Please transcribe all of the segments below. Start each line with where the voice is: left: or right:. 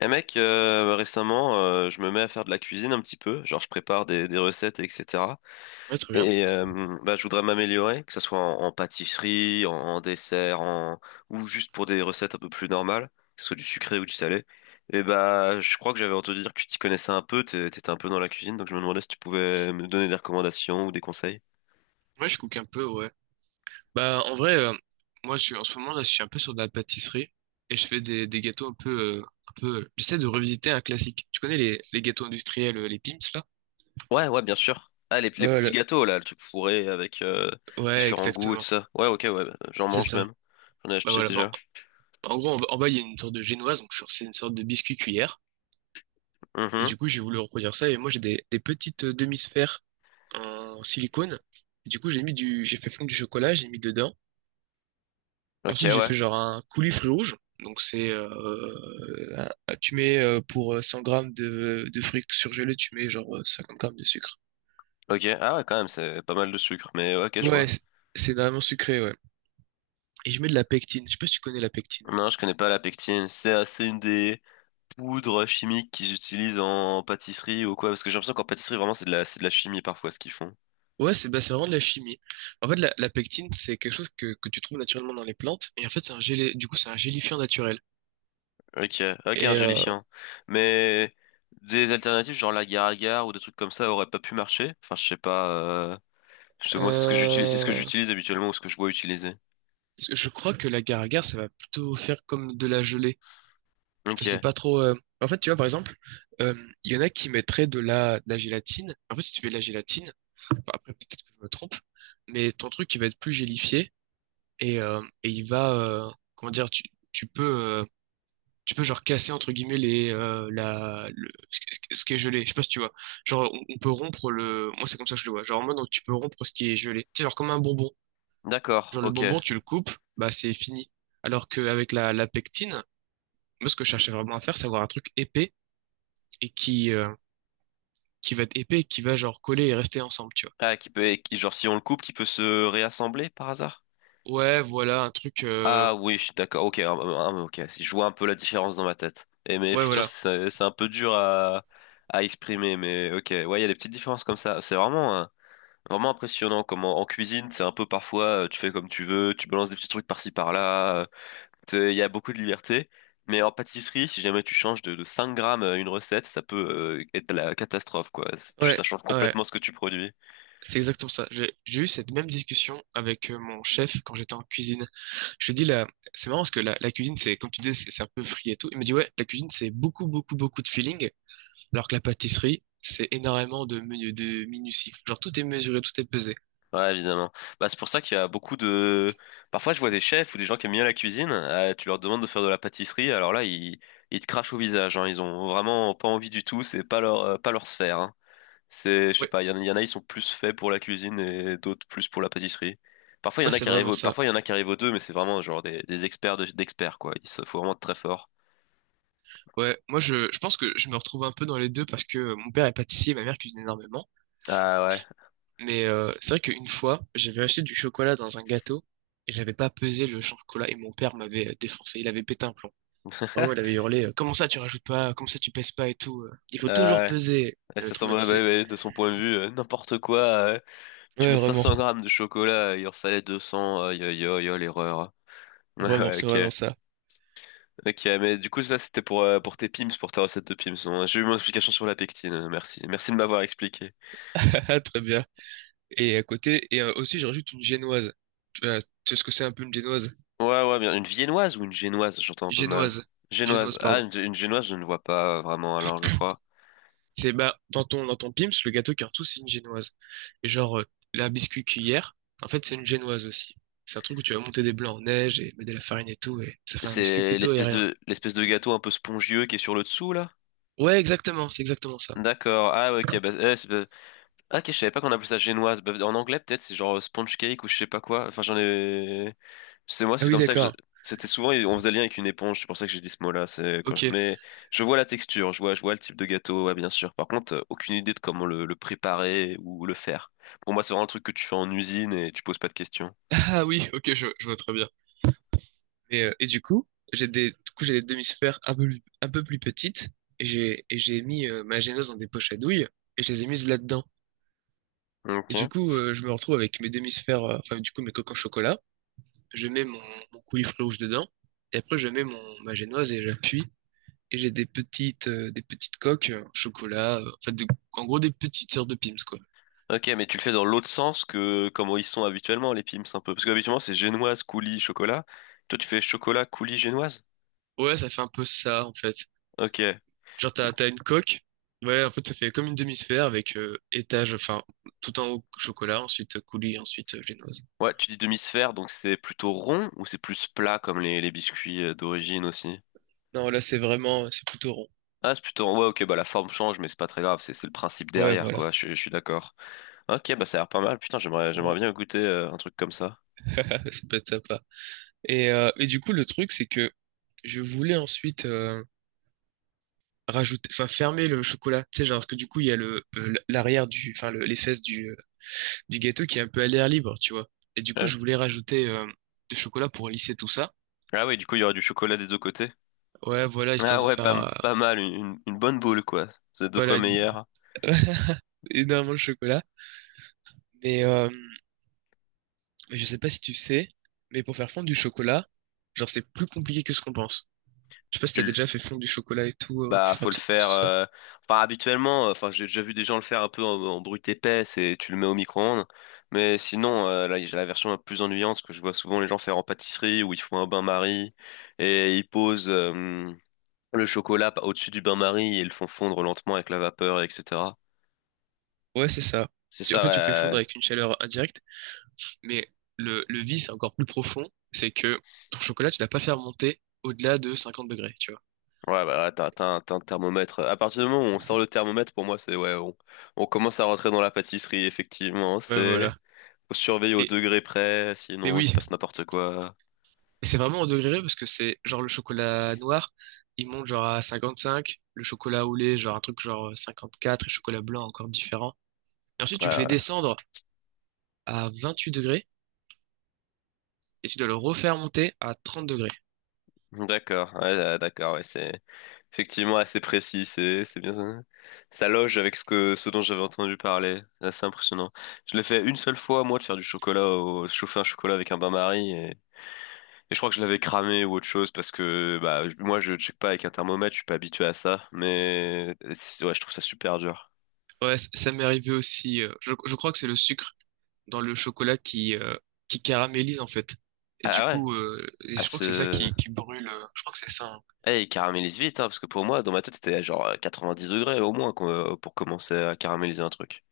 left: Eh mec, récemment, je me mets à faire de la cuisine un petit peu, genre je prépare des recettes, etc.
right: Ouais, très bien.
left: Et je voudrais m'améliorer, que ce soit en pâtisserie, en dessert, en... ou juste pour des recettes un peu plus normales, que ce soit du sucré ou du salé. Et bah, je crois que j'avais entendu dire que tu t'y connaissais un peu, t'étais un peu dans la cuisine, donc je me demandais si tu pouvais me donner des recommandations ou des conseils.
right: Ouais, je cook un peu, ouais. Bah, en vrai, moi, je suis, en ce moment, là, je suis un peu sur de la pâtisserie et je fais des gâteaux un peu, un peu. J'essaie de revisiter un classique. Tu connais les gâteaux industriels, les Pim's, là?
left: Ouais, ouais, bien sûr. Ah, les
right: Ouais,
left: petits
right: le-
left: gâteaux, là, le truc fourré avec
right: ouais,
left: différents goûts et tout
right: exactement.
left: ça. Ouais, ok, ouais, j'en
right: C'est
left: mange
right: ça.
left: même. J'en ai
right: Bah
left: acheté
right: voilà. Bon,
left: déjà.
right: en gros, en bas, il y a une sorte de génoise, c'est une sorte de biscuit cuillère. Et du coup, j'ai voulu reproduire ça et moi, j'ai des petites demi-sphères en silicone. Et du coup, j'ai fait fondre du chocolat, j'ai mis dedans.
left: Ok,
right: Ensuite, j'ai
left: ouais.
right: fait genre un coulis rouge. Donc, tu mets pour 100 grammes de fruits surgelés, tu mets genre 50 grammes de sucre.
left: Ok. Ah ouais, quand même, c'est pas mal de sucre. Mais ouais, ok, je
right: Ouais,
left: vois.
right: c'est vraiment sucré, ouais. Et je mets de la pectine. Je sais pas si tu connais la pectine.
left: Non, je connais pas la pectine. C'est une des poudres chimiques qu'ils utilisent en pâtisserie ou quoi. Parce que j'ai l'impression qu'en pâtisserie, vraiment, c'est de la chimie parfois ce qu'ils font.
right: Ouais, c'est vraiment de la chimie. En fait, la pectine, c'est quelque chose que tu trouves naturellement dans les plantes. Et en fait, c'est un gelé, du coup, c'est un gélifiant naturel.
left: Ok, ok, un
right: Et
left: gélifiant. Mais des alternatives, genre la agar ou des trucs comme ça, auraient pas pu marcher. Enfin, je sais pas. Moi, c'est ce que
right: euh,
left: j'utilise habituellement ou ce que je vois utiliser.
right: je crois que la agar ça va plutôt faire comme de la gelée. Je sais
left: Ok,
right: pas trop. En fait, tu vois, par exemple, euh, il y en a qui mettraient de la gélatine. En fait, si tu mets de la gélatine, enfin, après, peut-être que je me trompe, mais ton truc, il va être plus gélifié et il va, comment dire, tu peux, tu peux, genre, casser, entre guillemets, les, la, le, ce qui est gelé. Je sais pas si tu vois. Genre, on peut rompre moi, c'est comme ça que je le vois. Genre, en mode, donc, tu peux rompre ce qui est gelé. Tu sais, genre, comme un bonbon.
left: d'accord,
right: Genre, le
left: ok.
right: bonbon, tu le coupes, bah, c'est fini. Alors qu'avec la pectine, moi, ce que je cherchais vraiment à faire, c'est avoir un truc épais et qui va être épais, et qui va genre coller et rester ensemble, tu vois.
left: Ah, genre, si on le coupe, qui peut se réassembler par hasard?
right: Ouais, voilà, un truc.
left: Ah oui, je suis d'accord. Ok, ah, ah, ok. Si je vois un peu la différence dans ma tête. Et mais
right: Ouais,
left: effectivement,
right: voilà.
left: c'est un peu dur à exprimer. Mais ok, ouais, il y a des petites différences comme ça. C'est vraiment vraiment impressionnant. Comme en cuisine, c'est un peu parfois tu fais comme tu veux, tu balances des petits trucs par-ci par-là. Il y a beaucoup de liberté. Mais en pâtisserie, si jamais tu changes de 5 grammes une recette, ça peut être la catastrophe, quoi.
right: Ouais,
left: Ça change
right: ouais.
left: complètement ce que tu produis.
right: C'est exactement ça. J'ai eu cette même discussion avec mon chef quand j'étais en cuisine. Je lui dis là, c'est marrant parce que la cuisine, c'est, comme tu disais, c'est un peu free et tout. Il me dit ouais, la cuisine, c'est beaucoup, beaucoup, beaucoup de feeling, alors que la pâtisserie, c'est énormément de minutie. Genre tout est mesuré, tout est pesé.
left: Ouais, évidemment. Bah, c'est pour ça qu'il y a beaucoup de... Parfois, je vois des chefs ou des gens qui aiment bien la cuisine, tu leur demandes de faire de la pâtisserie, alors là, ils te crachent au visage, hein. Ils ont vraiment pas envie du tout, c'est pas pas leur sphère, hein. C'est, je sais
right: Ouais,
left: pas, il y en a, ils sont plus faits pour la cuisine et d'autres plus pour la pâtisserie.
right: ouais, c'est vraiment ça.
left: Parfois, il y en a qui arrivent aux deux, mais c'est vraiment genre des experts d'experts, quoi. Faut vraiment être très fort.
right: Ouais, moi je pense que je me retrouve un peu dans les deux parce que mon père est pâtissier, ma mère cuisine énormément.
left: Ah ouais.
right: Mais c'est vrai qu'une fois, j'avais acheté du chocolat dans un gâteau et j'avais pas pesé le chocolat et mon père m'avait défoncé. Il avait pété un plomb. Vraiment, il avait hurlé, comment ça tu rajoutes pas, comment ça tu pèses pas et tout. Il faut
left: Ah
right: toujours
left: ouais.
right: peser.
left: Et
right: Il m'avait
left: ça semble, ouais, ouais,
right: traumatisé.
left: ouais, de son point de vue, n'importe quoi. Tu
right: Ouais,
left: mets
right: vraiment.
left: 500 grammes de chocolat, il en fallait 200, aïe aïe aïe, aïe, l'erreur.
right: Vraiment,
left: Ouais,
right: c'est
left: ok,
right: vraiment ça.
left: ok, mais du coup ça c'était pour tes pims, pour ta recette de pims. Bon, j'ai eu mon explication sur la pectine, merci. Merci de m'avoir expliqué.
right: Ah, très bien. Et à côté, aussi, je rajoute une génoise. Tu vois, tu sais ce que c'est un peu une génoise?
left: Ouais, ouais, bien. Une viennoise ou une génoise, j'entends un peu mal.
right: Génoise.
left: Génoise,
right: Génoise,
left: ah,
right: pardon.
left: une génoise je ne vois pas vraiment alors je crois.
right: C'est bah dans ton Pim's, le gâteau qui est en dessous, c'est une génoise. Et genre la biscuit cuillère, en fait, c'est une génoise aussi. C'est un truc où tu vas monter des blancs en neige et mettre de la farine et tout, et ça fait un biscuit
left: C'est
right: plutôt aérien.
left: l'espèce de gâteau un peu spongieux qui est sur le dessous là?
right: Ouais, exactement, c'est exactement ça.
left: D'accord, ah ouais, ok, bah, ah, ok, je savais pas qu'on appelait ça génoise. Bah, en anglais peut-être c'est genre sponge cake ou je sais pas quoi, enfin j'en ai... C'est moi,
right: Ah
left: c'est
right: oui,
left: comme ça que je...
right: d'accord.
left: C'était souvent, on faisait lien avec une éponge, c'est pour ça que j'ai dit ce mot-là.
right: Ok.
left: Mais je vois la texture, je vois le type de gâteau, ouais, bien sûr. Par contre, aucune idée de comment le préparer ou le faire. Pour moi, c'est vraiment un truc que tu fais en usine et tu poses pas de questions.
right: Ah oui, ok, je vois très bien. Mais et du coup, j'ai des du coup j'ai des demi-sphères un peu plus petites et j'ai mis ma génoise dans des poches à douille et je les ai mises là-dedans. Et du
left: Ok.
right: coup, je me retrouve avec mes demi-sphères, enfin du coup mes coques en chocolat. Je mets mon coulis rouge dedans, et après je mets ma génoise et j'appuie, et j'ai des petites coques au chocolat, en fait, en gros des petites sœurs de Pim's, quoi.
left: Ok, mais tu le fais dans l'autre sens que comment ils sont habituellement, les pims, un peu. Parce que habituellement, c'est génoise, coulis, chocolat. Toi, tu fais chocolat, coulis, génoise?
right: Ouais, ça fait un peu ça, en fait.
left: Ok.
right: Genre,
left: Mais-
right: t'as une coque, ouais, en fait, ça fait comme une demi-sphère avec étage, enfin, tout en haut chocolat, ensuite coulis, ensuite génoise.
left: Ouais, tu dis demi-sphère, donc c'est plutôt rond ou c'est plus plat comme les biscuits d'origine aussi?
right: Non, là, c'est plutôt rond.
left: Ah, c'est plutôt... Ouais, ok, bah la forme change, mais c'est pas très grave, c'est le principe
right: Ouais,
left: derrière,
right: voilà.
left: quoi, je suis d'accord. Ok, bah ça a l'air pas mal, putain, j'aimerais
right: Ouais,
left: bien goûter un truc comme ça.
right: ça peut être sympa. Et du coup, le truc, c'est que je voulais ensuite rajouter, enfin fermer le chocolat. Tu sais, genre, parce que du coup, il y a le l'arrière les fesses du gâteau qui est un peu à l'air libre, tu vois. Et du coup,
left: Ouais.
right: je voulais rajouter du chocolat pour lisser tout ça.
left: Ah oui, du coup, il y aura du chocolat des deux côtés.
right: Ouais, voilà, histoire
left: Ah
right: de
left: ouais,
right: faire,
left: pas mal, une bonne boule, quoi. C'est deux fois
right: voilà,
left: meilleur.
right: énormément de chocolat. Mais je sais pas si tu sais, mais pour faire fondre du chocolat, genre, c'est plus compliqué que ce qu'on pense. Je sais pas si
left: Tu
right: t'as déjà fait fondre du chocolat et tout, pour
left: Bah, faut
right: faire
left: le
right: tout,
left: faire.
right: tout ça.
left: Enfin, habituellement, enfin, j'ai déjà vu des gens le faire un peu en brute épaisse et tu le mets au micro-ondes. Mais sinon, là, j'ai la version la plus ennuyante que je vois souvent les gens faire en pâtisserie où ils font un bain-marie et ils posent le chocolat au-dessus du bain-marie et ils le font fondre lentement avec la vapeur, etc.
right: Ouais, c'est ça.
left: C'est
right: En
left: ça,
right: fait, tu fais fondre
left: ouais.
right: avec une chaleur indirecte, mais le vice c'est encore plus profond, c'est que ton chocolat, tu l'as pas fait remonter au-delà de 50 degrés, tu vois.
left: Ouais, bah, ouais, t'as t'as un thermomètre. À partir du moment où on sort le thermomètre, pour moi, on commence à rentrer dans la pâtisserie, effectivement.
right: Ouais,
left: C'est
right: voilà.
left: Faut surveiller au
right: Et,
left: degré près,
right: mais
left: sinon il se
right: oui,
left: passe n'importe quoi.
right: et c'est vraiment au degré près parce que c'est genre le chocolat noir, il monte genre à 55, le chocolat au lait, genre un truc genre 54, et le chocolat blanc encore différent. Et ensuite, tu le
left: Ouais,
right: fais
left: ouais.
right: descendre à 28 degrés et tu dois le refaire monter à 30 degrés.
left: D'accord, ouais, d'accord, ouais, c'est effectivement assez précis, c'est bien. Ça loge avec ce que ce dont j'avais entendu parler. C'est assez impressionnant. Je l'ai fait une seule fois, moi, de faire du chocolat au chauffer un chocolat avec un bain-marie et je crois que je l'avais cramé ou autre chose parce que bah moi je check pas avec un thermomètre, je suis pas habitué à ça, ouais, je trouve ça super dur.
right: Ouais, ça m'est arrivé aussi. Je crois que c'est le sucre dans le chocolat qui caramélise en fait. Et du
left: Ah ouais,
right: coup,
left: à
right: je crois que c'est ça
left: ce
right: qui brûle. Je crois que c'est ça, hein.
left: Eh, il caramélise vite, hein, parce que pour moi, dans ma tête, c'était genre 90 degrés au moins pour commencer à caraméliser un truc.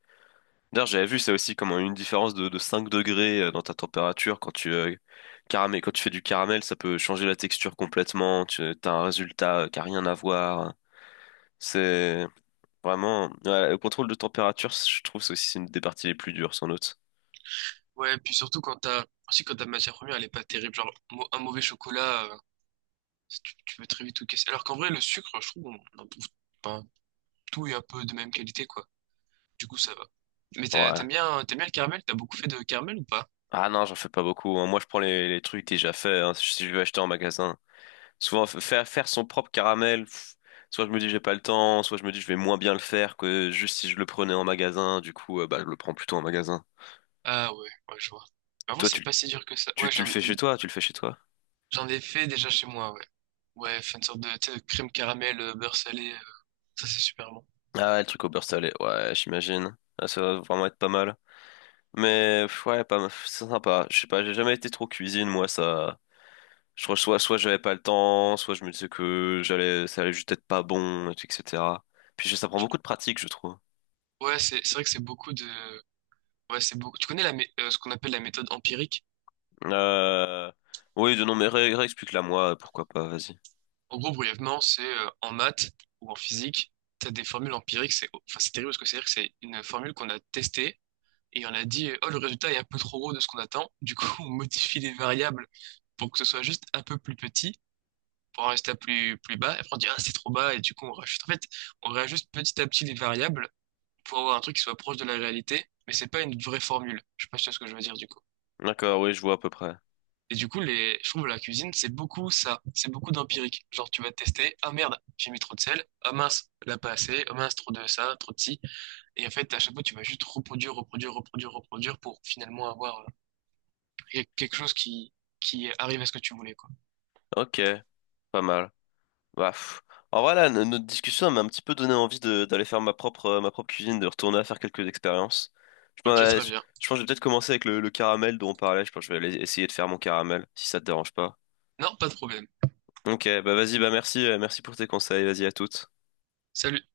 left: D'ailleurs, j'avais vu ça aussi, comme une différence de 5 degrés dans ta température quand quand tu fais du caramel, ça peut changer la texture complètement. Tu as un résultat qui a rien à voir. C'est vraiment ouais, le contrôle de température, je trouve c'est aussi une des parties les plus dures, sans doute.
right: Ouais, puis surtout aussi quand ta matière première, elle est pas terrible. Genre, un mauvais chocolat. Tu peux très vite tout casser. Alors qu'en vrai, le sucre, je trouve, on en trouve pas tout et un peu de même qualité, quoi. Du coup, ça va. Mais
left: Ouais.
right: t'aimes bien le caramel? T'as beaucoup fait de caramel ou pas?
left: Ah non, j'en fais pas beaucoup, hein. Moi, je prends les trucs déjà faits, hein, si je veux acheter en magasin, souvent faire faire son propre caramel. Pff, soit je me dis j'ai pas le temps, soit je me dis je vais moins bien le faire que juste si je le prenais en magasin. Du coup, bah, je le prends plutôt en magasin.
right: Ah ouais, ouais, je vois. En vrai,
left: Toi,
right: c'est pas si dur que ça.
left: Tu
right: Ouais,
left: le
right: j'en,
left: fais chez toi, tu le fais chez toi.
right: j'en ai fait déjà chez moi, ouais. Ouais, faire une sorte de, tu sais, de crème caramel, beurre salé, ça c'est super bon.
left: Ah ouais, le truc au beurre salé, ouais, j'imagine. Ah, ça va vraiment être pas mal. Mais pff, ouais, pas mal. C'est sympa. Je sais pas, j'ai jamais été trop cuisine, moi, ça. Je crois que soit j'avais pas le temps, soit je me disais que j'allais, ça allait juste être pas bon, et tout, etc. Ça prend
right: Tu-
left: beaucoup de pratique, je trouve.
right: Ouais, c'est vrai que c'est beaucoup de... Ouais, c'est beaucoup... Tu connais ce qu'on appelle la méthode empirique?
left: Euh... Oui, de non, mais réexplique-la moi, pourquoi pas, vas-y.
right: En gros, brièvement, c'est en maths ou en physique, tu as des formules empiriques. C'est terrible parce que c'est-à-dire que c'est une formule qu'on a testée et on a dit, oh, le résultat est un peu trop gros de ce qu'on attend. Du coup, on modifie les variables pour que ce soit juste un peu plus petit, pour un résultat plus bas. Et après, on dit, ah, c'est trop bas. Et du coup, on rajoute. En fait, on réajuste petit à petit les variables pour avoir un truc qui soit proche de la réalité, mais c'est pas une vraie formule. Je sais pas si tu vois ce que je veux dire, du coup.
left: D'accord, oui, je vois à peu près.
right: Et du coup, je trouve la cuisine, c'est beaucoup ça. C'est beaucoup d'empirique. Genre, tu vas te tester. Ah merde, j'ai mis trop de sel. Ah mince, là pas assez. Ah mince, trop de ça, trop de ci. Et en fait, à chaque fois, tu vas juste reproduire, reproduire, reproduire, reproduire pour finalement avoir quelque chose qui arrive à ce que tu voulais, quoi.
left: Ok, pas mal. Bah, pff. En vrai, là, notre discussion elle m'a un petit peu donné envie d'aller faire ma propre cuisine, de retourner à faire quelques expériences. Je, m'en-
right: Ok,
left: euh,
right: très
left: je
right: bien.
left: je pense que je vais peut-être commencer avec le caramel dont on parlait. Je pense que je vais aller essayer de faire mon caramel, si ça te dérange pas.
right: Non, pas de problème.
left: Ok, bah vas-y, bah merci, merci pour tes conseils. Vas-y, à toutes.
right: Salut.